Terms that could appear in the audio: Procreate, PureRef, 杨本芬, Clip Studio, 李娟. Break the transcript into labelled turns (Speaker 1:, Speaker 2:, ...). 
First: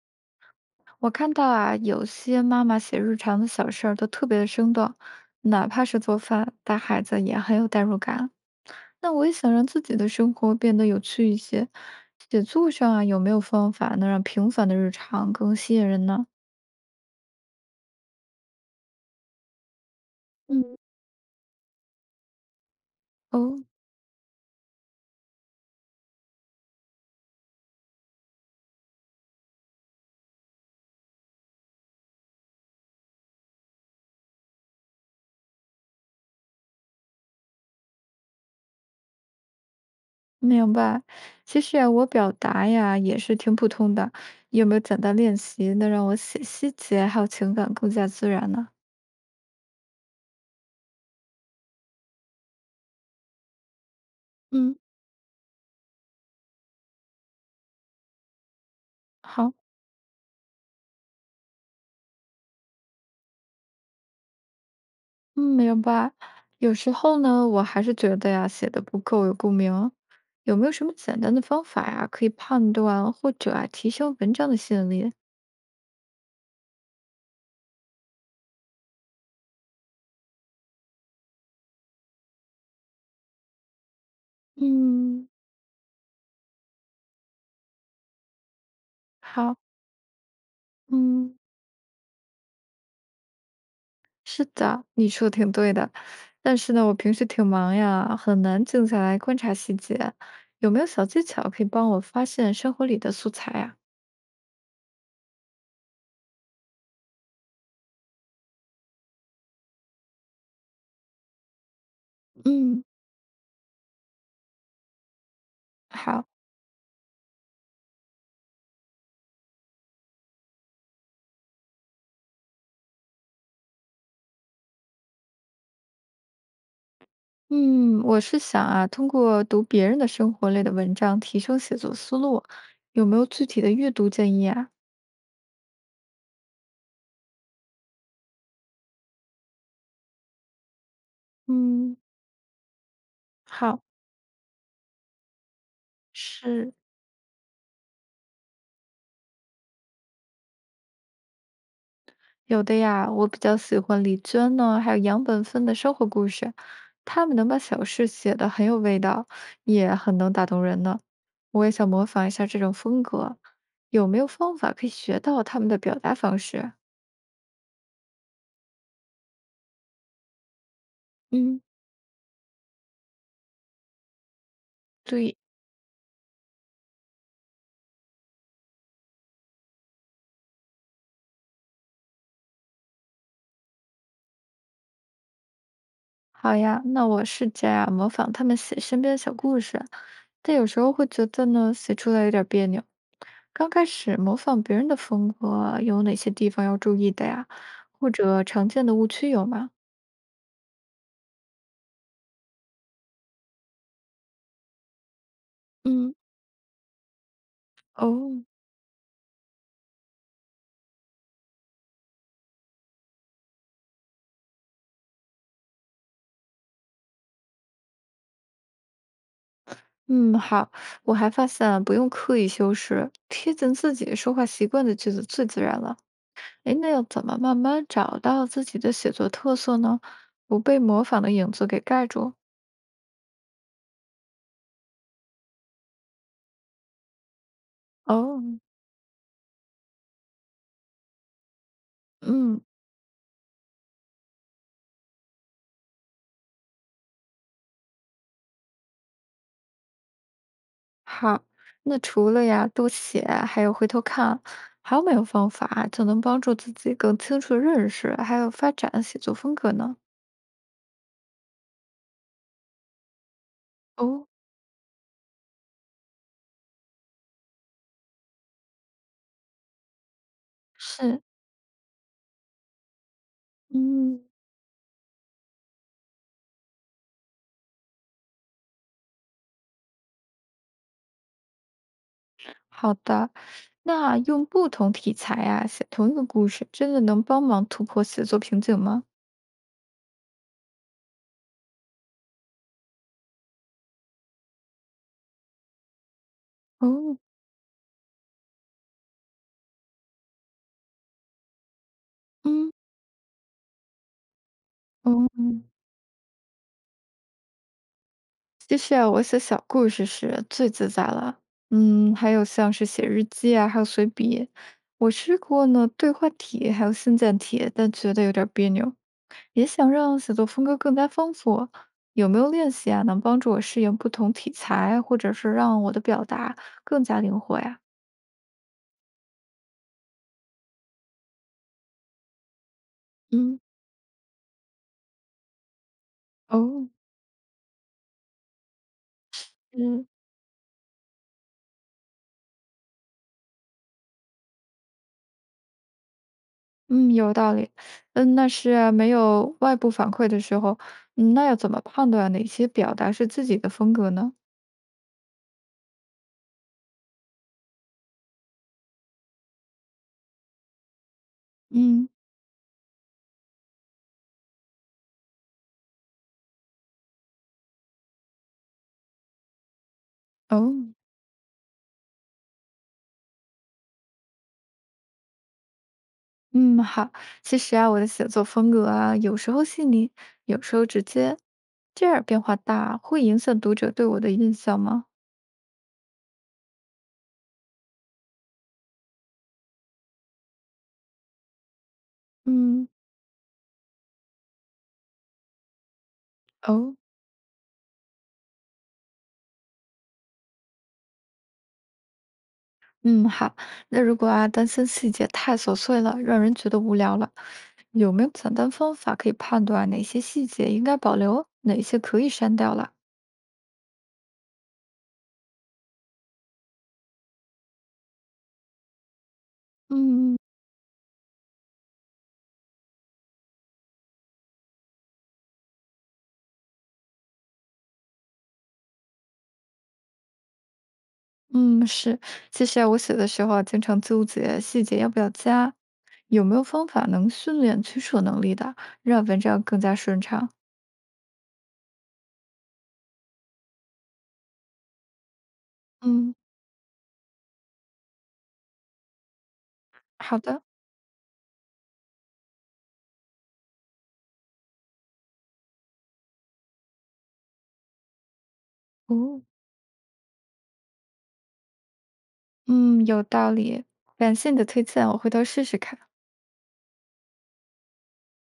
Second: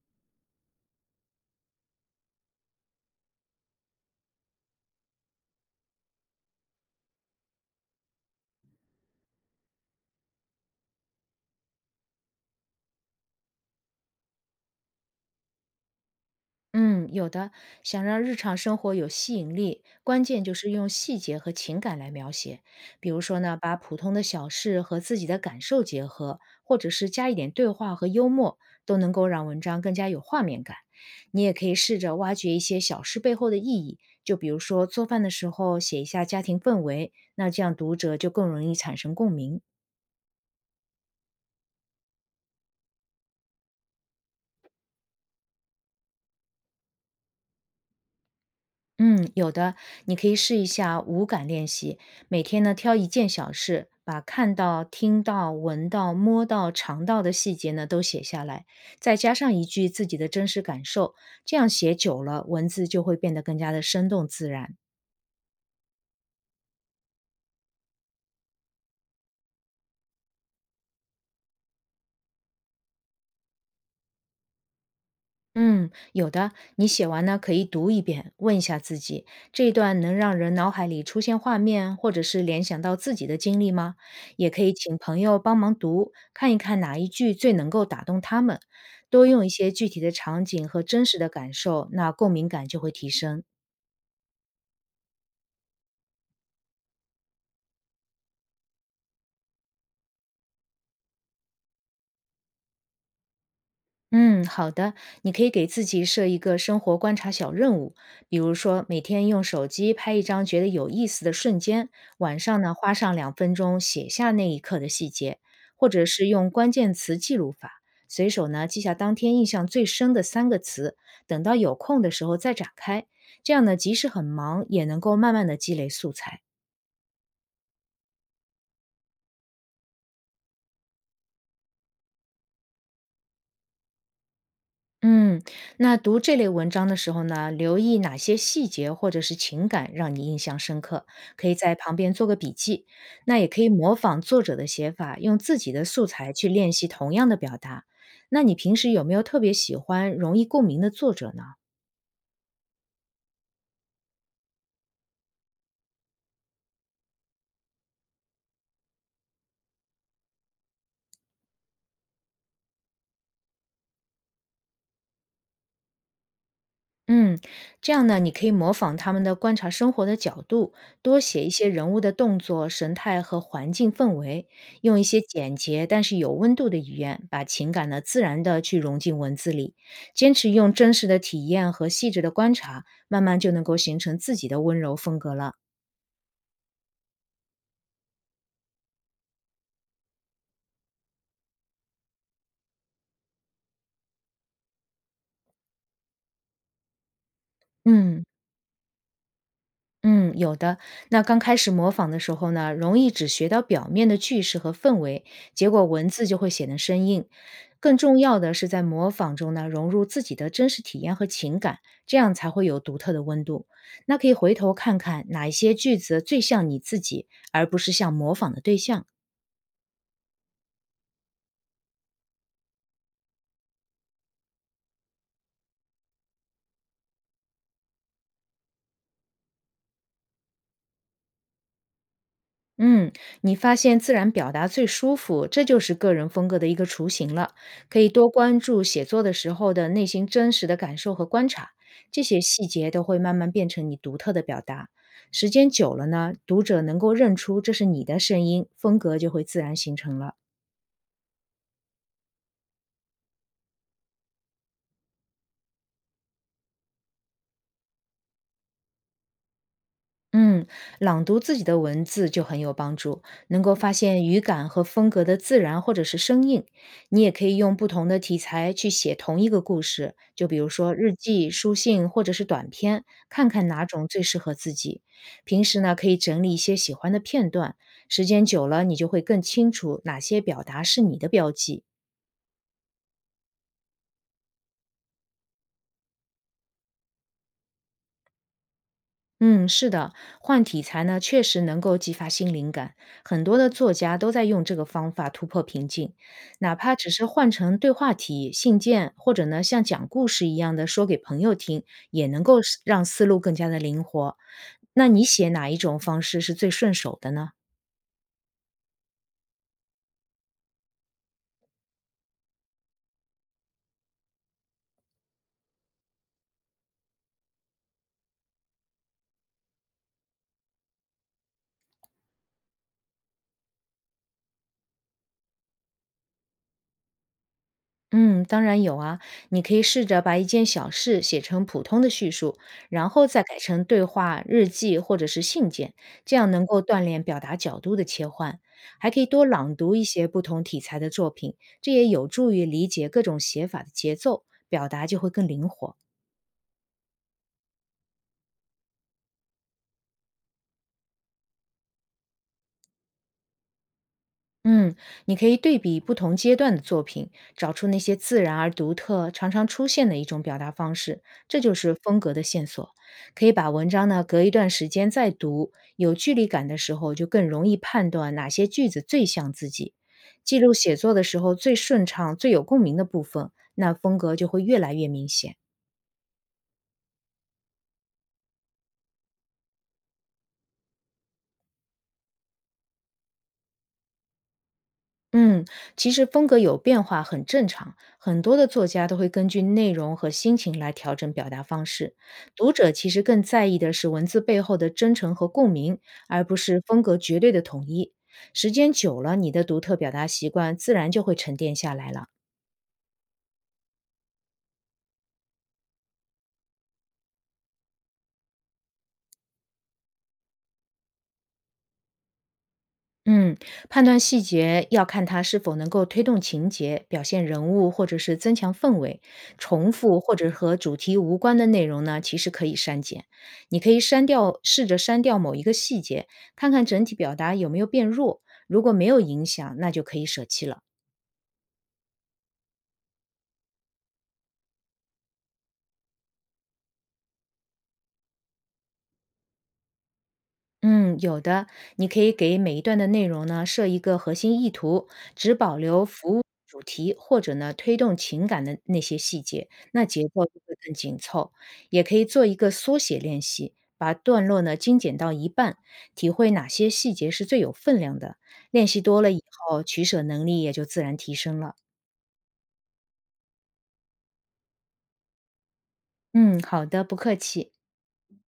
Speaker 1: 我看到啊，有些妈妈写日常的小事儿都特别的生动，哪怕是做饭带孩子也很有代入感。那我也想让自己的生活变得有趣一些，写作上啊，有没有方法能让平凡的日常更吸引人呢？
Speaker 2: 嗯，有的。想让日常生活有吸引力，关键就是
Speaker 1: 嗯，
Speaker 2: 用细节和情感来描写。比如说呢，
Speaker 1: 哦，
Speaker 2: 把普通的小事和自己的感受结合，或者是加一点对话和幽默，都能够让文章更加有画面感。你也可以试着挖掘一些小事背后的意义，就比如说做饭的时候写一下家庭氛围，那这样读者就更容易产生共鸣。
Speaker 1: 明白。其实啊，我表达呀也是挺普通的，有没有简单练习能让我写细节还有情感更加自然呢？
Speaker 2: 嗯，有的，你可以试一下五感练习，每天呢挑一件小事，把看
Speaker 1: 嗯，
Speaker 2: 到、听到、闻到、摸到、尝到的细节呢都写下来，再加上
Speaker 1: 好。
Speaker 2: 一句自己的真实感受，这样写久了，文字就会变得更加的生动自然。
Speaker 1: 嗯，明白。有时候呢，我还是觉得呀，写的不够有共鸣。有没有什么简单的方法呀，可以判断或者啊，提升文章的吸引力？
Speaker 2: 嗯，有的。你写完呢，可以读一遍，问一下自己，这一段能让人脑海里出现画面，或者是联想到自己的经历吗？也可以请朋
Speaker 1: 嗯，
Speaker 2: 友帮忙读，看一看哪一句最能够打动他们。多用一
Speaker 1: 好，
Speaker 2: 些具体的场景和真实的
Speaker 1: 嗯，
Speaker 2: 感受，那共鸣感就会提升。
Speaker 1: 是的，你说的挺对的。但是呢，我平时挺忙呀，很难静下来观察细节。有没有小技巧可以帮我发现生活里的素材呀？
Speaker 2: 嗯，好的，你可以给自己设一个生活观察小任务，比如说每天用手机拍一张觉得有意思的瞬间，晚上呢
Speaker 1: 嗯，
Speaker 2: 花上2分钟写下那一刻的细节，或者
Speaker 1: 好。
Speaker 2: 是用关键词记录法，随手呢记下当天印象最深的3个词，等到有空的时候再展开，这样呢即使很忙也能够慢慢的积累素材。
Speaker 1: 嗯，我是想啊，通过读别人的生活类的文章提升写作思路，有没有具体的阅读建议啊？
Speaker 2: 嗯，那读这类文章的时候呢，留意哪些细节或者是情感让你印象深刻，可以在旁
Speaker 1: 嗯，
Speaker 2: 边做个笔记。那也可以
Speaker 1: 好，
Speaker 2: 模仿作者的写法，用自己的素材去练
Speaker 1: 是
Speaker 2: 习同样的表达。那你平时有没有特别喜欢、容易共鸣的作者呢？
Speaker 1: 有的呀。我比较喜欢李娟呢，还有杨本芬的生活故事，他们能把小事写得很有味道，也很能打动人呢。我也想模仿一下这种风格，有没有方法可以学到他们的表达方式啊？
Speaker 2: 嗯，这样呢，你可以模仿他们的观察生活的角度，多写一
Speaker 1: 嗯，
Speaker 2: 些人物的动作、神态和环境氛围，用一些
Speaker 1: 对
Speaker 2: 简洁但是有温度的语言，把情感呢自然的去融进文字里。坚持用真实的体验和细致的观察，慢慢就能够形成自己的温柔风格了。
Speaker 1: 好呀，那我试着呀模仿他们写身边的小故事，但有时候会觉得呢，写出来有点别扭。刚开始模仿别人的风格，有哪些地方要注意的呀？或
Speaker 2: 嗯。
Speaker 1: 者常见的误区有吗？
Speaker 2: 嗯，有的。那刚开始模仿的时候呢，容易只学到表面的句式和氛围，结果文
Speaker 1: 嗯，
Speaker 2: 字就会显得生硬。更重要
Speaker 1: 哦，
Speaker 2: 的是，在模仿中呢，融入自己的真实体验和情感，这样才会有独特的温度。那可以回头看看哪一些句子最像你自己，而不是像模仿的对象。
Speaker 1: 嗯，好，我还发现啊不用刻意修饰，贴近自己说话习惯的句子最自然了。诶，那要怎么慢慢找到自己的写作特色呢？不被模仿的影子给盖住？
Speaker 2: 嗯，你发现自然表达最舒服，这就是个人风格的一个雏形了。可以多
Speaker 1: 哦，
Speaker 2: 关注写作的时候的内心真实的感受和观察，这些
Speaker 1: 嗯。
Speaker 2: 细节都会慢慢变成你独特的表达。时间久了呢，读者能够认出这是你的声音，风格就会自然形成了。
Speaker 1: 好，那除了呀多写，还有回头看，还有没有方法啊就能帮助自己更清楚认识，还有发展写作风格呢？
Speaker 2: 嗯，朗读自己的文字就很有帮助，能够发现
Speaker 1: 哦，
Speaker 2: 语感和风格的自然或者是生硬。你也可以用不同的题材去写同一个故事，就比如说日
Speaker 1: 是，
Speaker 2: 记、书信或者是短篇，看看哪种
Speaker 1: 嗯，
Speaker 2: 最适合自己。平时呢，可以整理一些喜欢的片段，时间久了，你就会更清楚哪些表达是你的标记。
Speaker 1: 好的。那用不同题材啊写同一个故事，真的能帮忙突破写作瓶颈吗？
Speaker 2: 嗯，是的，换题材呢，确实能够激发新灵感。很多的作家都在用这个方法突破瓶颈，哪怕只
Speaker 1: 哦，
Speaker 2: 是换成对话题、信件，或者呢像讲故事一样的说给朋友听，也能够
Speaker 1: 嗯，
Speaker 2: 是让思路更加的灵活。那你
Speaker 1: 哦。
Speaker 2: 写哪一种方式是最顺手的呢？
Speaker 1: 其实啊，我写小故事时最自在了。嗯，还有像是写日记啊，还有随笔。我试过呢，对话体还有信件体，但觉得有点儿别扭。也想让写作风格更加丰富，有没有练习啊，能帮助我适应不同题材，或者是让我的表达更加灵活呀？
Speaker 2: 嗯，当然有啊，你可以试着把一件小事写成普通的叙述，然后再改
Speaker 1: 嗯，
Speaker 2: 成对话、日记或者是信件，这样能够
Speaker 1: 哦，
Speaker 2: 锻炼表达角度的切换。还可以多朗读一
Speaker 1: 嗯
Speaker 2: 些不同题材的作品，这也有助于理解各种写法的节奏，表达就会更灵活。
Speaker 1: 嗯，有道理。嗯，那是啊，没有外部反馈的时候，嗯那要怎么判断哪些表达是自己的风格呢？
Speaker 2: 嗯，你可以对比不同阶段的作品，找出那些自然而独特、常常出现的一种表达方式，这就是
Speaker 1: 嗯，
Speaker 2: 风格的线索。可以把文章呢隔一段时间再读，有距离感的时候就更容易判断哪些句子最像自己。记
Speaker 1: 哦。
Speaker 2: 录写作的时候最顺畅、最有共鸣的部分，那风格就会越来越明显。
Speaker 1: 嗯，好。其实啊，我的写作风格啊，有时候细腻，有时候直接，这样变化大，会影响读者对我的印象吗？
Speaker 2: 嗯，其实风格有变化很正常，很多的作家都会根据内容和心情来调整表达方式。读
Speaker 1: 嗯，
Speaker 2: 者其实更在意的是文字背后的真诚和共鸣，而不是
Speaker 1: 哦，
Speaker 2: 风格绝对的统一。时间久了，你的独特表达习惯自然就会沉淀下来了。
Speaker 1: 嗯，好。那如果啊，担心细节太琐碎了，让人觉得无聊了，有没有简单方法可以判断哪些细节应该保留，哪些可以删掉了？
Speaker 2: 嗯，判断细节要看它是否能够推动情节、表现人物，或者是增强氛围。重复或
Speaker 1: 嗯
Speaker 2: 者和主题无关的内容呢，其实可以删减。你可以删掉，试着删掉某一个细节，看看整体表达有没有变弱。如果没有影响，那就可以舍弃了。
Speaker 1: 嗯，是。其实啊，我写的时候啊，经常纠结细节要不要加，有没有方法能训练取舍能力的？让文章更加顺畅。
Speaker 2: 嗯，有的，你可以给每一段的内容呢设一个核心意图，只保留服
Speaker 1: 嗯，
Speaker 2: 务主题或者呢推动情感的那些细节，那节
Speaker 1: 好
Speaker 2: 奏就
Speaker 1: 的，
Speaker 2: 会更紧凑。也可以做一个缩写练习，把段落呢精简到一半，体会哪些细节是最有分量的。练习多了
Speaker 1: 哦，
Speaker 2: 以后，取舍能力也就自然提升了。
Speaker 1: 嗯，有道理，感谢你的推荐，我回头试试看。
Speaker 2: 嗯，好的，不客气。